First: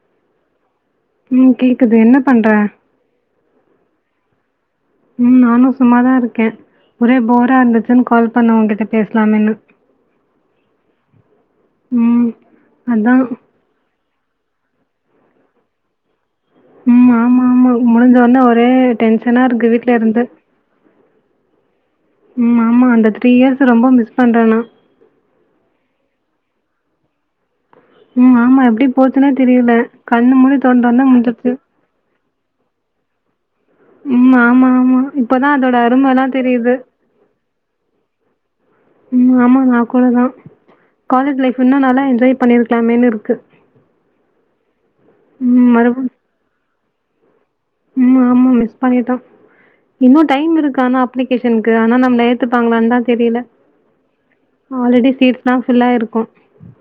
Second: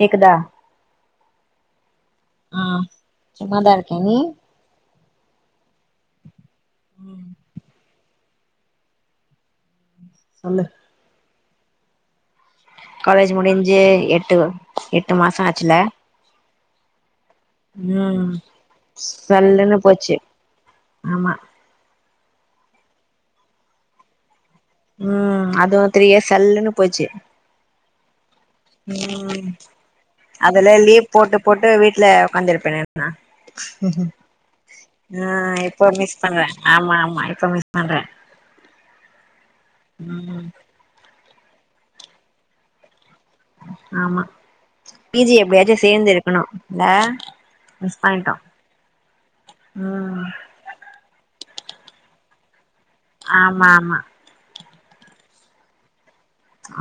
கேக்குதா ம் கேக்குது என்ன பண்ற ஆ சும்மாதா இருக்கே நீ ம் நானு சும்மாதா இருக்கே ஒரே போரா இர்ந்துச்சுன் கால் பண்ண ஒங்கிட்ட பேஸ்லாமேன்னு சொல்லு ம் அதா காலேஜ் முடிஞ்சி எ ட்டு எட்டு மாசோ ஆச்சுல்ல ம் ஆமா ஆமா முடிஞ்சொன்னே ஒரே டென்ஷனா இருக்கு சல்லுன்னு வீட்ல போச்சு இருந்து ஆமா ம் ஆமா அந்த த்ரீ இயர்ஸ் ரொம்ப மிஸ் பண்றே நா ம் அதுவு த்ரீ இயர்ஸ் சல்லுன்னு போச்சு ம் ஆமா எப்டி போச்சுன்னே ம் தெரியல கண்ணு மூடி அதுல தொறந்தோனே லீவ் போட்டு முடிஞ்சிருச்சு போட்டு வீட்ல உக்காந்திருப்பனே நா ம் ஆமா ஆமா ஆ இப்பதா அதோட இப்ப மிஸ் அருமலா பண்றே தெரிது ஆமா ஆமா இப்ப மிஸ் பண்றே ம் ஆமா நா கூடதா ம் காலேஜ் லைஃப் இன்னு நல்லா என்ஜாய் பண்ணிருக்கலாமேன்னு இருக் ஆமா பி ஜி ம் எப்டியாச்சு மறுபடி சேந்து இருக்கணு இல்ல மிஸ் ம் பண்ணிட்டோ ஆமா மிஸ் பண்ணிட்டோ இன்னு ம் டைம் இருக்கு அனா அப்ளி கேஷன்க்கு அனா நம் ஏத்துப்பாங்களான் ஆமா ஆமா ஆல்ரெடி சீட்ஸ்லா ஃபில் ஆயிருக்கு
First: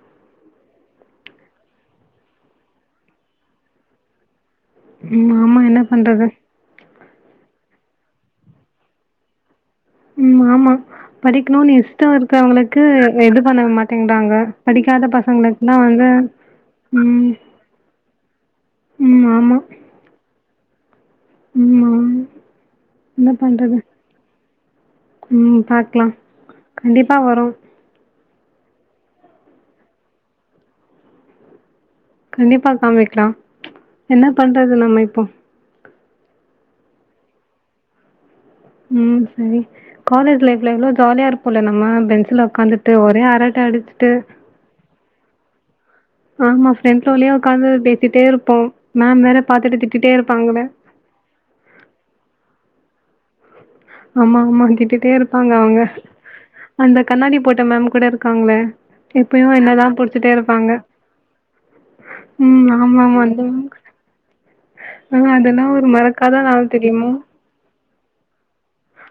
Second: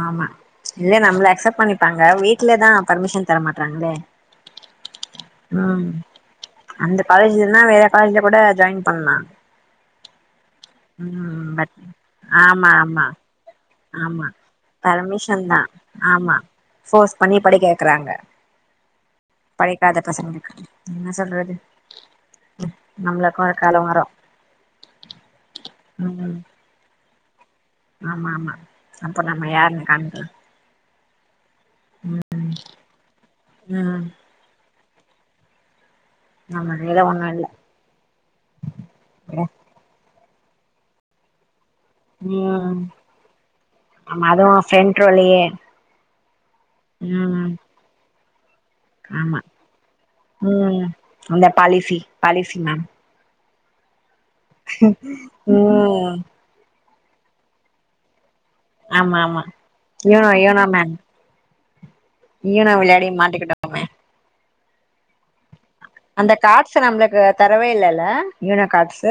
ஆமா இல்ல நம்ள அக்செப்ட் பண்ணிப்பாங்க வீட்லதா பர்மிஷன் தர மாட்றாங்களே ம் ஆமா என்ன பண்றது அந்த காலேஜ் இல்னா வேற காலேஜ்ல கூட ஜாய்ன் பண்லா ம்மா ஆமா ம் படிக்ணூனு பட் இஷ்டொ ஆமா இருக்குறவங்களுக்கு ஆமா எது பண்ண ஆமா மாட்டேங்குறாங்க படிக்காத பர்மிஷன் தா பசங்களுக்லா வந்து ஆமா ஃபோர்ஸ் ம் பண்ணி படிக்க வெக்கிறாங்க ம் ஆமா படிக்காத பசங்களுக்கு என்ன சொல்றது ம் ஆமா என்ன நம்ளுக்கு ஒரு பண்றது காலொ வரு க்லா ம் கண்டிப்பா வரு ஆமா ஆமா அப்போ நம்ம யாருன் காமிக்லா கண்டிப்பா காமிக்லா ம் என்ன பண்றது நம்ம போ நம்ம கைல ஒன்னு இல்ல ம் சரி காலேஜ் லைஃப்ல எவ்ளோ ஜாலியா இருப்போல்ல ந ம்ம பென்சுல ம் உக்காந்துட்டு ஒரே அறட்ட அடிச்சிட்டு ஆமா அதுவு ஃப்ரெண்ட் ரோலயே ஆமா ஃரெண்ட் ரோலையோ ம் உக்காந்து பேசிட்டேருப் போ ஆமா உம் அந்த பாலிசி பாலிசி மேம் ஆமா ஆமா திட்டிடோ இருப்பாங்க அவங்க ம் அந்த கண்ணாடி போட்ட மேம் கூட இரு இருக்காங்க ஆமா ஆமா இப்பயு என்னதா யோனோ புடிச்சிட்டே யோனோ இருப்பாங்க மேம் உம் யோனோ ஆமா விளையாடி ஆமா அந்த மாட்டிக்கிட்டோ ஆஹ் அதெல்லா ஒரு அந்த மறக்காத நாள் காட்ஸ் தெரியுமா நம்மளுக்கு தரவே இல்ல ன காட்ஸ்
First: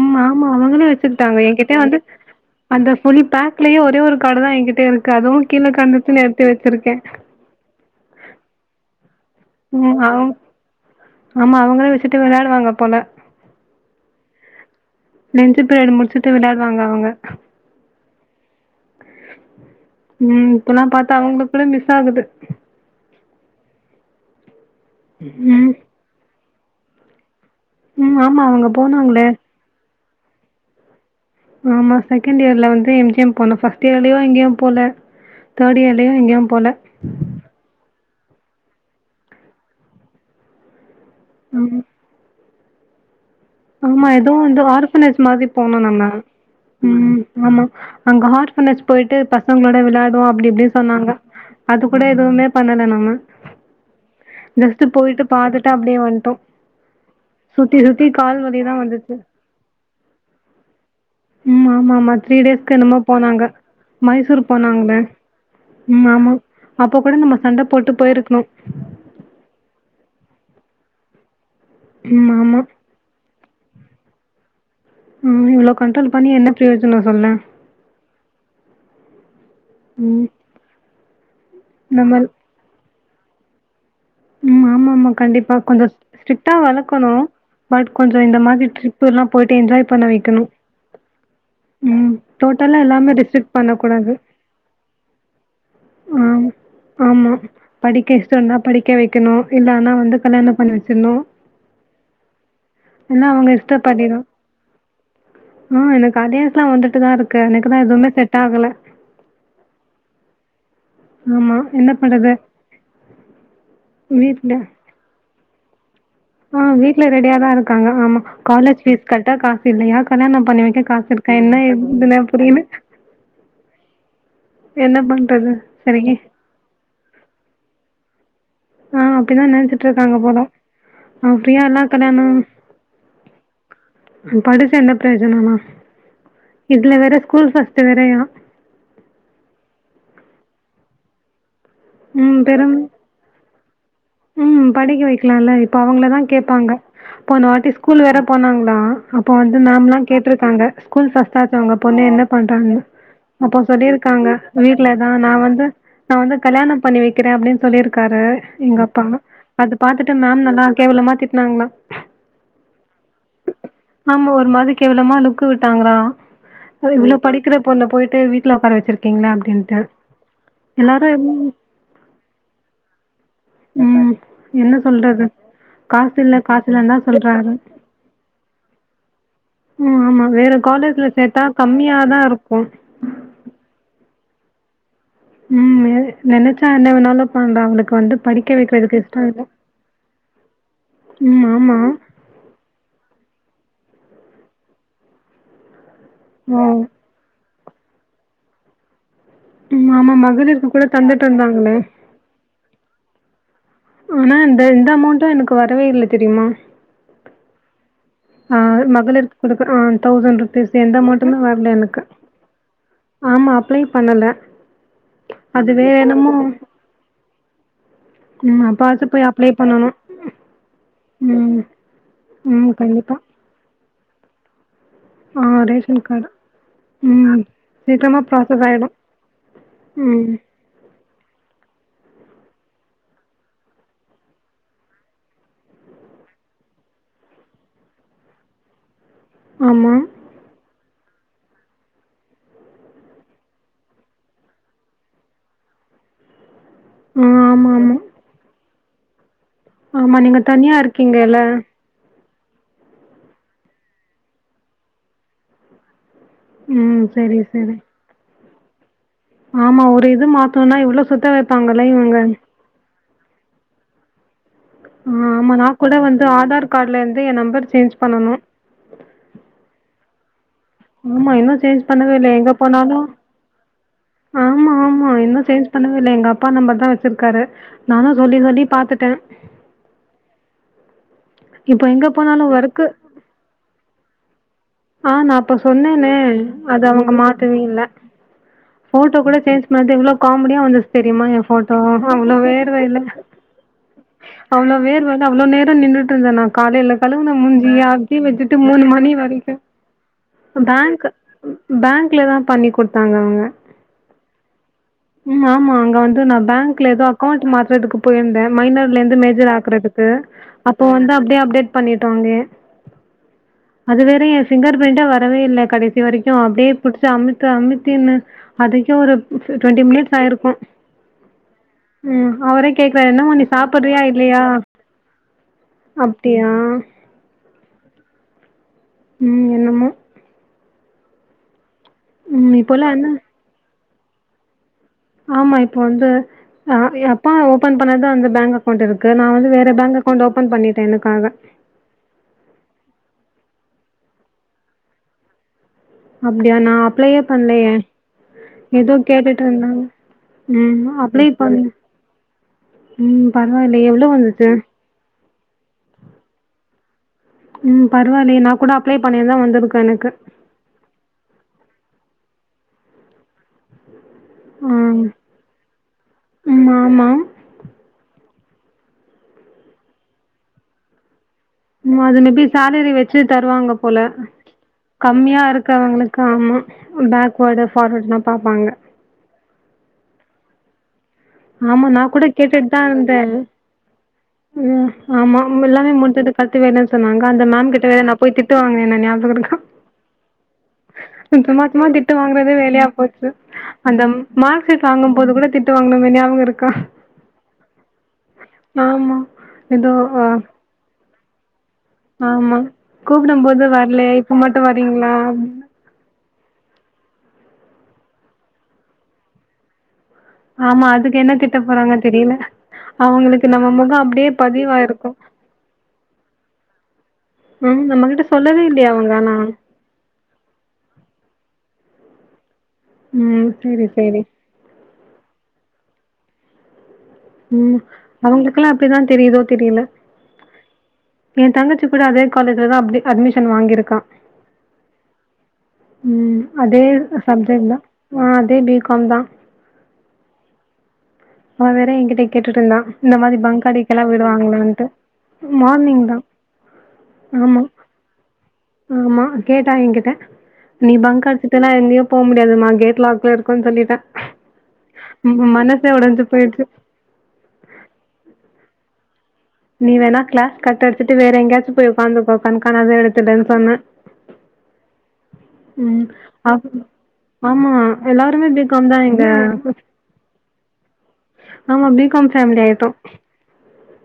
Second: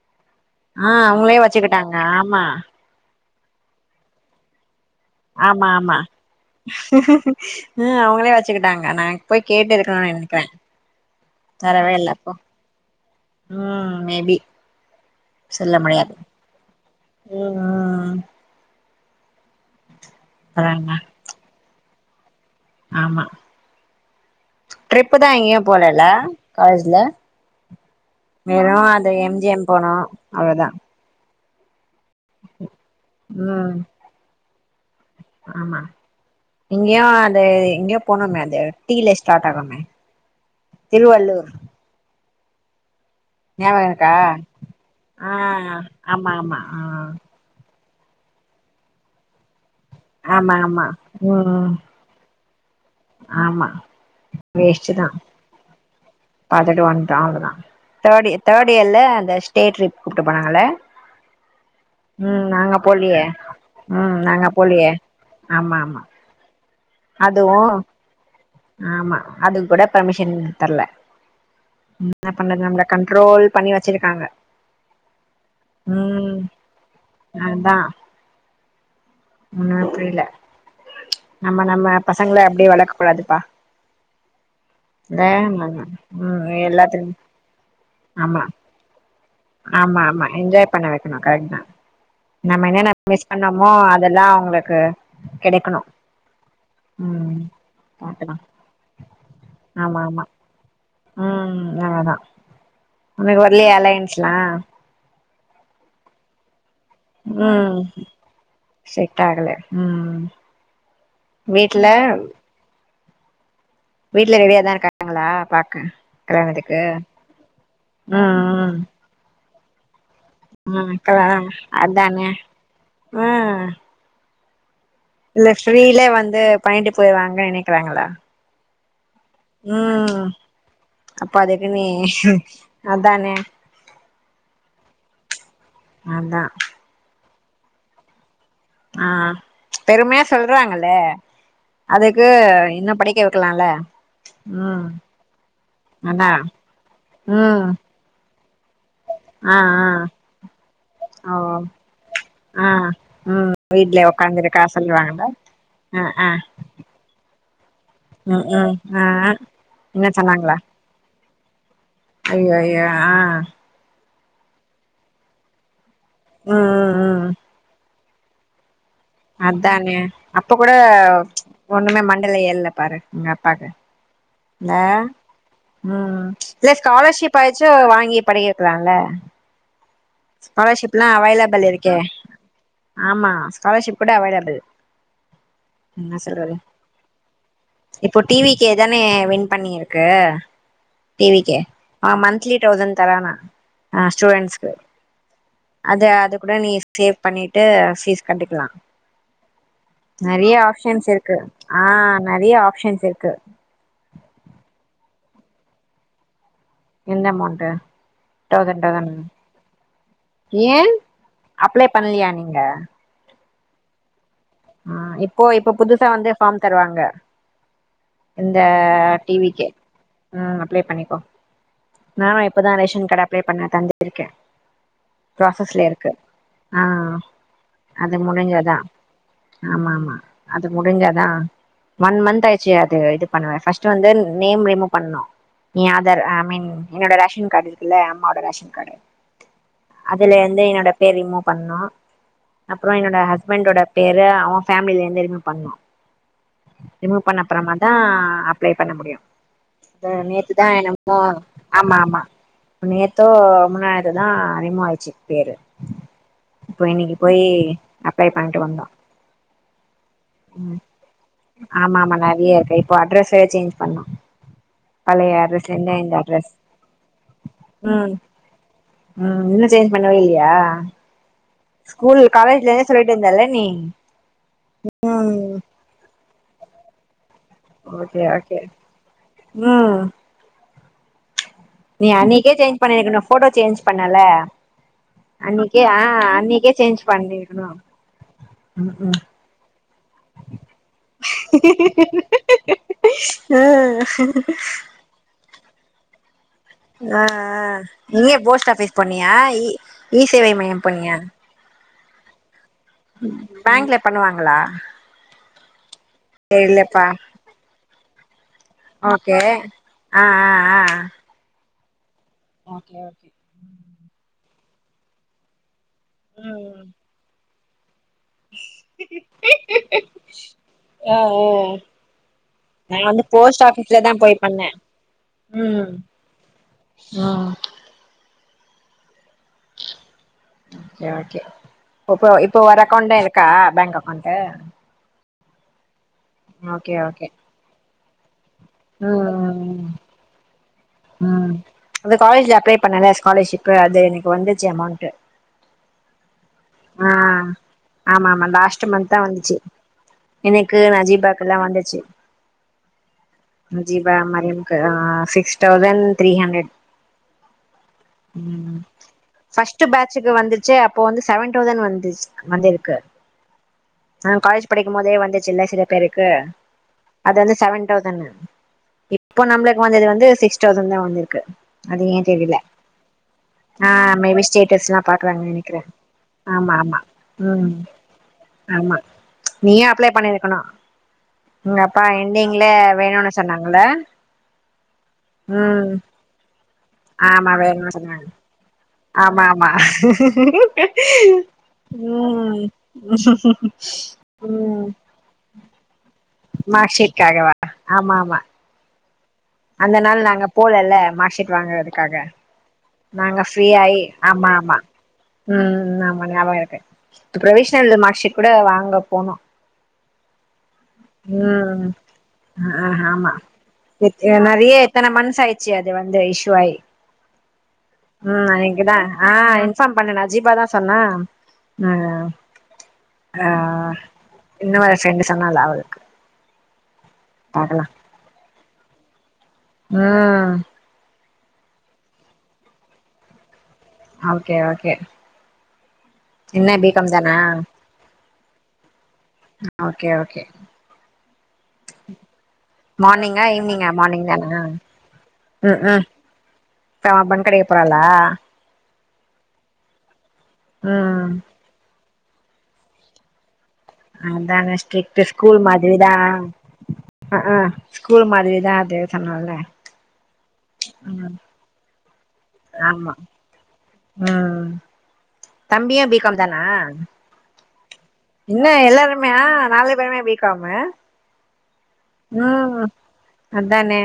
உம் ஆமா அவங்களே அவங்களே வச்சிக்கிட்டாங்க என்கிட்ட வச்சுக்கிட்டாங்க வந்து ஆமா அந்த புலி பக்லியே ஒரே ஒரு கார்ட தா என்கிட்ட இருக்கு அதுவும் கீழ ஆமா ஆமா கிடந்துச்சுன்னு எடுத்து வச்சிருக்கேன் ஹம் அவங்களே வச்ச வச்சுக்கிட்டாங்கண்ணா போய் கேட்டு ம் இருக்கணு அவ் நனக்கிற ஆமா அவங்களே தரவே இல்ல வச்சுட்டு விளையாடுவாங்க போல உம் மேபி லன்ச் சொல்ல பீரியட் முடியாது முடிச்சுட்டு விளையாடுவாங்க அவங்க உம் உம் உம் இப்பலா அதாங்க பார்த்தா அவங்க கூட மி ஆகுது ஆமா ட்ரிப்பு தா எங்கியு ம் போலல்ல காலேஜ்ல ம் ஆமா அவங்க வெறும் அது போனாங்களே எம்ஜிம் போனும் அவளதான் ஆமா செகண்ட் இயர்லந்து எஜிஎம் போன ம் ஃர்ஸ்ட்யர்லயோங்கும் போல தேர்ட் ஆமா இயர்லயு எங்கேயு போல இங்கயோ அது இங்கயோ போனுமே அது டீல ஸ்டார்ட் ஆகமே திருவள்ளூர் ம் ஞாபகம் ஆமா இருக்கா எதவும் வந்து ஆர்கனைஸ் ஆ மாதிரி போனும் நம்ம ஆமா ஆமா ஆ ஆ அங்க ஹார்ட் ப போயிட்டு பசங்களோட விளை விளாடும் அப்படி ஆமா இப்படின்னு ஆமா சொன்னாங்க ம் அது கூட எதுவுமே பண்ணல ஆமா ஜஸ்ட் வேஸ்ட்டு தா போயிட்டு பாத்துட்டா அப்படி வந்து பாத்துட்டு வந்துட்டோ அவ்ளோதா அப்பாடி கால் தேர்ட் வலிதா இயர்ல வந்துச்சு அந்த ஸ்டே ட்ரிப் கூட்டு போனாங்கல்ல ம் ஆமா ஆமா த்ரீ ம் டேஸ்க்கு நாங்க என்னமோ போலியே போனாங்க ம் மைசூர் நாங்க போலிய போனாங்களே ஆமாமா ம் ஆமா அப்போ கூட நம்ம சண்ட போட்டு போயிருக்கணு சன் தர்ல ம் என்ன ஆமா பண்றது நம்மள கண்ட்ரோல் பண்ணி வச்சிருக்காங்க ம் இவ்ளோ கண்ட்ரோல் பண்ணி ம் என்ன பிரயோஜனம் சொல்லு ம் புரியல நம்ம நம்ம பசங்கள அப்டே வளக்க கூடாதுப்பா ம் ம் ஆமா இந்த கண்டிப்பா கொஞ்ச ம் ஸ்ட்ரிக்டா எல்லாத்துலயு வளக்கணும் பட் கொஞ்ச இந்த ஆமா மாதிரி ட்ரிப் எல்லாம் ஆமா ஆமா என்ஜாய் பண்ண வக்கணும் கரெக்ட்தா ம் நம்ம டோட்டலா என்னன்ன எல்லாமே மிஸ் ரெஸ்ட்ரிக்ட் பண்ணோமோ பண்ணக் கூடாது அதெல்லா அவுங்களுக்கு கெடைக்கணும் ம் ஆமா படிக்க தா இஷ்டம்னா படிக்க வக்கணும் இல்லன்னா ஆமா வந்து ஆமா கல்யாணம் பண்ணி வச் ம் அததா ஒனக்கு வர்லியா அலையன்ஸ்லா ம் எனக்கு அதே ல்லாம் வந்துட்டுதா இருக்கு ம் எனக்குதா எதுவுமே செட் ஆகல செட் ஆகல ம் ஆமா வீட்ல என்ன பண்றது வீட்ல ரெடியாதா இருக்காங்களா பாக்க ஆ கல்யாணத்துக்கு வீட்ல ரெடியாதா இருக்காங்க ஆமா ம் காலேஜ் ஃபீஷ் கட்ட கா தில்லையா கல்யாண பண்ணி வெக்க ம் ம் காசு இருக்கா கல்யாண இதெல்லா எப் இதெல்லா அதானே புரியில ம் என்ன பண்றது கீழே வந்து பாயின்டு போய்ருவாங்கன் நெனக்கிறாங்களா ஆ அப்டிதா நெனச்சிட்டு இருக்காங்க ம் போல அப்ப ஆ அதுக்கு ஃப்ரீயால்லா நீ அதானே படிச்ச என்ன பிரோஜன நா அதா ஸ்கூல் ஃபஸ்ட்டு வேறயா ஆ பெருமையா சொல்றாங்கல்லே அதுக்கு ம் பெரும் இன்னு படிக்க வக்கலால ம் படிக்க வெக்கலால்ல இப்ப அவுங்களதா கேப்பாங்க ம் போனவாட்டி ஸ்கூல் வேற போனாங்க ளா அப்போ ஆ வந்து ஆ மேம்லா கேட்ருக்காங்க ஸ்கூல் ஓ ஃபஸ்ட்டாச்சே உங்க பொண்ணு என்னப் ஆ பண்றாங்க ம் அப்போ வீட்ல சொல்லிருக்காங்க உக்காந்துருக்கா வீட்லதா சொல்லுவாங்கல்ல நா வந்து ஆ நா ஆ வந்து கல்யாணம் பண்ணி வக்கிற அப்டின் [unintelligible] க்காரு ம் ம் எங்கப் பா ஆ அது பாத்துட்டு மேம் நல்லா கேவலமா தி ட்னாங்களா ஐயோயோ ஆஹ் ஆமா ஒரு மாதி கேவ்லமா லுக்கு விட்டாங்கரா ம் அது ம் இவ்ளோ படிக்கிற பொண்ண போயிட் டு வீட்ல ஒக்கார வச்சிருக் அத்தானே அப்ப கூட எல்லாரும் ஒண்ணுமே மண்டேல ஏர்ல பாரு உங்கப்பாக்கு ம். ல என்ன சொல்றது? காசு உம் காசு இல்ல இல்லன்னு தான் சொல்றாங்க. ஸ்காலெர்ஷிப்பாய்ச்சு வாங்கி படிக்கவக்கலாம்ல ம் ஆமா வேற காலேஜ்ல ஸ்காலெர்ஷிப்ல்லா சேத்தா அவைலபிள் கம்மியா இருக்கே தான் இருக்கும் ஆம்மா ஸ்காலெர்ஷிப் கூட அவைல க்கு ம் நெ என்ன சொல்றது நெனச்சா என்ன வேணாலும் பண்றா அவளுக்கு வந்து இப்போ டி படிக்க வி கே வைக்கிறதுக்கு தானே இஷ்டம் இல்ல வின் பண்ணியிருக்கு டி வி ம் கே ஆமா அவன் மன்த்லி டவ்சண் தரானா ஆஹ் ஸ்டூடெண்ஸ்க்கு அது அது கூட ஓ நீ ஸ்டேவ் பண்ணிட் டு ஃபீஸ் கண்டிக்கலாம் ம் ஆமா நெறையா மகளிருக்கு கூட ஆப்ஷன்ஸ் தந்துட்டு இருக்கு இருந்தாங்களே ஆஹ் நறையா ஆப் ஷன்ஸ் இருக்கு ஆனா இந்த எந்த அமௌண்டும் எனக்கு வரவே இல்ல தெரியிமா எந்த அமௌண்டு ஹ மகளிர்க்குடுக்கர தௌசண்ட்ருபீஸ் ஏ எந்த அமௌண்டுமே வரல அப்ளை எனக்கு பண்லையா நீங்க ஆமா அப்ளே பண்ணல ஆஹ் இப்போ அது இப்ப வேற புதுசா வந்து என்னமோ ஃபார்ம் தருவாங்க இந்த ம் அப்பாவாச்சும் போய் டி அப்ளை வி கே பண்ணணும் உம் அப்ளே பண்ணிக்கோ ம் நானும் ம் இப்பதான் ரேஷன் கண்டிப்பா கார்டு அப்ளே பண்ண தந்து இருக்கேன் ஆ பரோசஸ்ல ரேஷன் இருக்கு கார்டு ஆஹ் ம் அது சீக்கிரமா ப்ராசஸ் முடிஞ்சாதான் ஆயிடு ஆமா ஆமா ம் அது முடிஞ்சாதான் ஒன் மந்த் ஆயிடுச்சு அது இது பண்ணுவே ஃபஸ்ட் வந்து நேம் ரிமூவ் பண்ணும் நீ ஆதார் ஐ மீன் என்னோட ரேஷன் கார்ட இருக்குல்ல அம்மோட ரேஷன் கார்டு ஆமா அதுல வந்து என்னோட பே ரரிமூ பண்ணோ அப்றோ என்னோட ஹஸ்பண்டோட பேரு அவன் ஃபேமில இருந்து ரிமூ பண்ணு ஆ ரிமூவ் பண்ண ஆமா அப்றமாதா ஆமா அப் அப்பளே பண்ண முடியும் ஆமா நீங்க தனியா இருக்கீங்கல்ல மா ஆமா நேத்தோ முந்தாநேத்தோதா ரிமூ ஆய்ச்சு பேரு இப்ப ம் இன்னைக்கி சரி போய் சரி அப்ளே பண்ணிட்டு வந்தோ ஆமா ஒரு இ து மாத்தோன்னா ம் எவ்ளோ சுத்த வெப்பாங்கல்ல ஆமா ஆமா இவுங்க நெறைய இருக்கு இப்போ அட்ரெஸ் வேற சேஞ்ச் பண்ணோ ம் பழைய ஆமா நா அட்ரஸ்ல கூட இருந்து இந்த வந்து அட்ரஸ் ஆதார் காட்லேந்து ஏ நம்பர் சேஞ்ச் ம் பண்ணனு ம் இன்னு சேஞ்ச் பண்ணவே இல்யா ம்மா இன்னு சேஞ்ச் பண்ணவே இல்ல எங்க இருந்தே போனாலு சொல்லிட்டு இருந்தல்ல நீ ஆமா ஆமா இன்னு ம் சேஞ்ச் பண்ணவே இல்ல எங்க அப்பா நம்ப தா வச்சிருக்காரு நானு ஓகே சொல்லி ஓகே சொல்லி பாத்துட்ட ம் நீ அன்னிக்கே சேஞ்ச் பண்ணிருக்கணு ஃபோட்டோ சேஞ்ச் பண்ணல்ல ஆ நா அப்ப சொன்னேன்னே அன்னைக்கே அது சேஞ்ச் அவங்க மாத்தவே பண்ணிருக்கணு இல்ல ம் ஃபோட்டோ ம் குட சேஞ்ச் மாத்தேவுள் காமெடியா வந்துச் தெரியுமா என் போட்டோ அவ்ளோ வேர்வயல ஆ அவ்ளோ வேர்வல அவ்ளோ நேர் நின்னுட்ருந்தனா காலைல ஆ கழுவுன முஞ்சி அப்டியே எங்க வச்சிட்டு போஸ்ட் மூணு ஆபீஸ் மணி போனியா வரைக்கு இ இ சேவை மையம் பேங்க்கு போனியா பேங் க்குல தா பண்ணிகோ தாங்க அவ்ங்க பேங்க்ல பண்ணுவாங்களா ம் ஆமா அங்க வந்து நாபேங்க்ல எதோ தெரிலப்பா அக்கவ்ண்ட் மாத்தறதுக் போயிருந்த மைனர்லந்து ஓகே மேஜர் ஆக்குறதுக்கு ஆ ஆ ஆ அப்போ வந்து அப்டே அப்டேட் பண்ணி ஓகே ஓகே வேற என் ஃபிங்கர் பிரிண்ட் வரவே இல்ல கடை சி வரைக்கோ அப்டே ம் புடிச்சு அமுக் கமுக்கின்ன அதுக்கே ஒரு டுவெண்டி மிட்ஸ் ஆயிருக்கு, ஆ ஆ ம், அவரே நா கேக்றாரு வந்து என்னமா நீ போஸ்ட் ஆபீஸ்ல சாப்புட்றியா தா போய் இல்லயா பண்ணே ம் அப்டியா ம் ம், என்னமோ கே ஓகே இப்ப ம் இப்போ ஒரு இப்போல்லா என்ன அக்கோண்ட்தா இருக்கா பேங்க் அக் கோண்ட் ஆமா இப்ப வந்து ஆ எ ஓகே அப்பா ஓபன் பண்ணதா அந்த பேங்க் அக் கௌண்ட் இருக்கு நா ம் வந்து வேற ம் பேங்க் அக்கவுண்ட் ஓபன் பண்ணி ம் அது காலேஜ்ல அப்ளை பண்ணலா ஸ்காலர்ஷிப் பு அது எனக்கு வந்துச்சு அமௌண்ட்டு அப்டியா நா ஆ அப்ளையே பண்லயே ஆமா ஆமா லாஸ்ட் எதோ மந்த் தா வந்துச்சு கேட்டுட்ருந்தாங்க எனக்கு ம் அப்ளை நஜீபாக்குல்லா பண் வந்துச்சு ம் பரவாலயே எவ்ளோ நஜீபா வந்துது மரியம்க்கு ஆ சிக்ஸ் தௌசண்ட் த்ரீ ஹண்ட்ரட் ம் பரவாலயே நா கூட ம் அப்ளை பண்ணிருந்தா வந்துருக்கு எனக்கு தவ்சன் வந்துச் வந்திருக்கு ஆ காலேஜ் படிக்குமோதே வந்துச்சுல்ல சில பேருக்கு ம் ஆமா அது வந்து செவன் டவ்சண்ட் இப்ப நம்ளுக்கு வந்தது வந்து சிக்ஸ் டவ்சண்ட்தா வந்திரு ம அது மே பி சேலரி வெச்சு தருவாங்க ஆ போல மேபி ஸ்டேட்டஸ்லா கம்யா பாக்குறாங்க நெனைக்கிறே இருக்கவங்ளுக்கு ஆமா பேக்வேர்டு ஃபார்வேர்டுலா பாப்பாங்க ஆமா நீயு அப்ளை பண்ணிருக்கனு ஆமா நா கூட கேட்டுட்டு தா இருந்தே, சொன்னாங்கல்ல ம், ஆமா எல்லாமே ம் முடிஞ்சது கத்துவேனு சொன்னாங்க அந்த ஆமா மேம் கிட்ட வேணுனு வேற நா சொன்னாங்க போய் திட்டுவாங்குன ன ஞாபக ஆமா இருக்கா ஆமா சும்மா சும்மா திட்டு வாங்கறதே ம் வேலையா போச்சு அந்த மார்க் சீட் வாங்கும் போது கூட திட்டு வாங்குனமே ஞாபக மார்க் சீட்காகவா ஆமா ஆமா ஆமா ஏதோ அந்த நாள் ஆ நாங்க போல இல்ல ஆமா கூப்புடும் போது ஃப்ரீயாயி வரலயே இப்ப ஆமா மட்டு ஆமா வரீங்களா ம் ஆமா ஞாபகம் இருக்கு பிரொவிஷ்னல் மார்க் சீட் கூட வாங்க போனோ ஆமா அதுக்கு என்ன திட்ட ம் போறாங்க தெரியல. ஆ ஆமா அவங்களுக்கு நம்ம முகம் எத் அப்படியே எ நறைய எத்தன பதிவாயிருக்கும். மந்த்ஸ் ஆயிடுச்சி அது வந்து இஷ்யு ஆகி ம் நம்மகிட்ட ம் சொல்லவே இங்க இல்லையே தா அவங்க ஆ ஆனா. இன்பார்ம் பண்ணுனா மஜீபாதா சொன்னா ஆ ம் செரி செரி நல்லாவு இருக்கு ம் அவங்களுக்குல்லா எப்டிதா தெரியுதோ ம் எ தங்கச்சி கூட அதே காலேஜ்ல தா அப்டி அட்மிஷன் வாங்கிருக் கா ஓகே ஓகே ம் என்ன அதே பி காம் தானா சப்ஜெக்ட் தா ஆ சேம் பி காம் தா ஓகே ஓகே அவ வேற ஏங்கிட்ட கேட்டுட்ருந்தா இந்த மாரி மார்னிங்கா பங்க் ஈவினிங்கா அடிக்கலா மார்னிங் தானா விடுவாங்களாண்ட்டு ம் ம் மார்னிங்தா இப்ப அவ பன் ஆமா கடைக்கு போறாளா ஆமா கேட்டா ஏங்கிட்ட நீ பங்க் ம் அடிச்சுட்டனா என்னயும் போ மு யாதுமா கேட் லாக்லா இருக் அதாங்க ஸ்ட்ரிட்டு ஸ்கூல் மனசே மாதிரி தா உடைஞ்சு போயிடுச்சு. அ அ அ ஸ்கூல் மாதிரி தா அது சொன்னல்ல நீ வேணா க்ளாஸ் கட் அடிச்சிட்டு வேற ம் எங்கயாச்சு போய் ஒக்காந்துக்கோ கண்காணாத ஆமா எடத்துலன் சொன்ன ம் ம் தம்பியு பி காம் தானா அவனு ஆமா எல்லாருமே என்ன பிகாம் தான் எங்க எல்லாருமே ஆ நாலு பேருமே பி காமு ஆமா பி காம் ஃபேமிலி ம் ஆய்ட்டோ அதானே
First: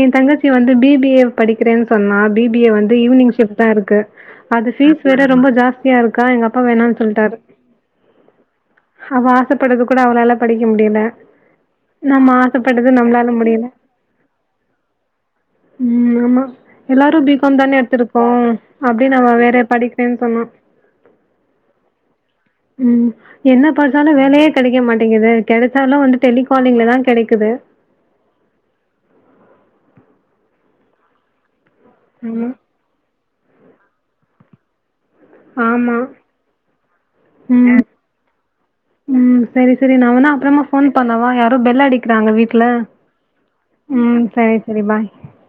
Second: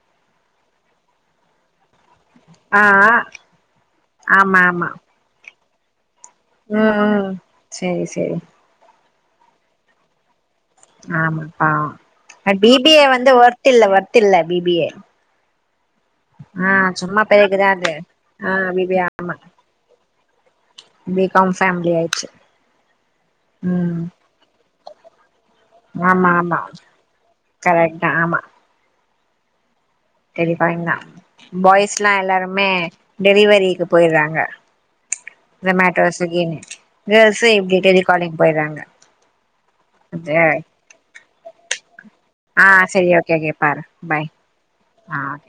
ஏந் தங்கச்சி வந்து பி பி ஏ படிக்கிறேன் சொன்னா பி பி ஏ ஆ வந்து ஈவினிங் ஷிஃப்ட்டா இருக்கு ஆமா அது ஆமா ஃபீஸ் வேற ரொம்ப ஜாஸ் தியாருக் ம் ம் சேரி சேரி அவ ஆசப்பட்டது கூட அவளால படிக்க முடியல ஆமாப்பா நம்ம அ பி ஆசைப்பட்டது பி ஏ வந்து நம்மளால முடியல வொர்த் இல்ல வொர்த் இல்ல பி பி ஏ ம் ஆமா ஆ சும்மா எல்லாரும் பி காம் பேருக்குதா தானே அது எடுத்திருக்கோம் ஆ பி பி ஏ அப்படின்னு அவ ஆமா வேற படிக்கிறேன்னு சொன்னா பி காம் ஃபேமிலி ஆயிட்ச்சு ம் என்ன பாத்தாலு வேலையே கெடைக்க மாட்டேங்கிதே கெடச்சாலு வந்து ஆமா ஆமா டெலிகாலிங்லதா கெடைக்குது கரெக்ட் டெலி காலிங்தா பாய்ஸ்லா ஆமா எல்லாருமே டெலிவரிக்கு போய்றாங்க ஆமா கேர்ள்ஸு இப்டி ம் டெலிகாலிங் போயிட்றாங்க ம் சரி சரி நா வேணா அது அப்றமா ஃபோன் பண்ணவா யாரோ பெல் அடிக் கிறாங்க வீட்ல ஆ சரி ஓகே ஓகே பாரு ம் பாய் சேரி சேரி பாய் ஆ ஓகே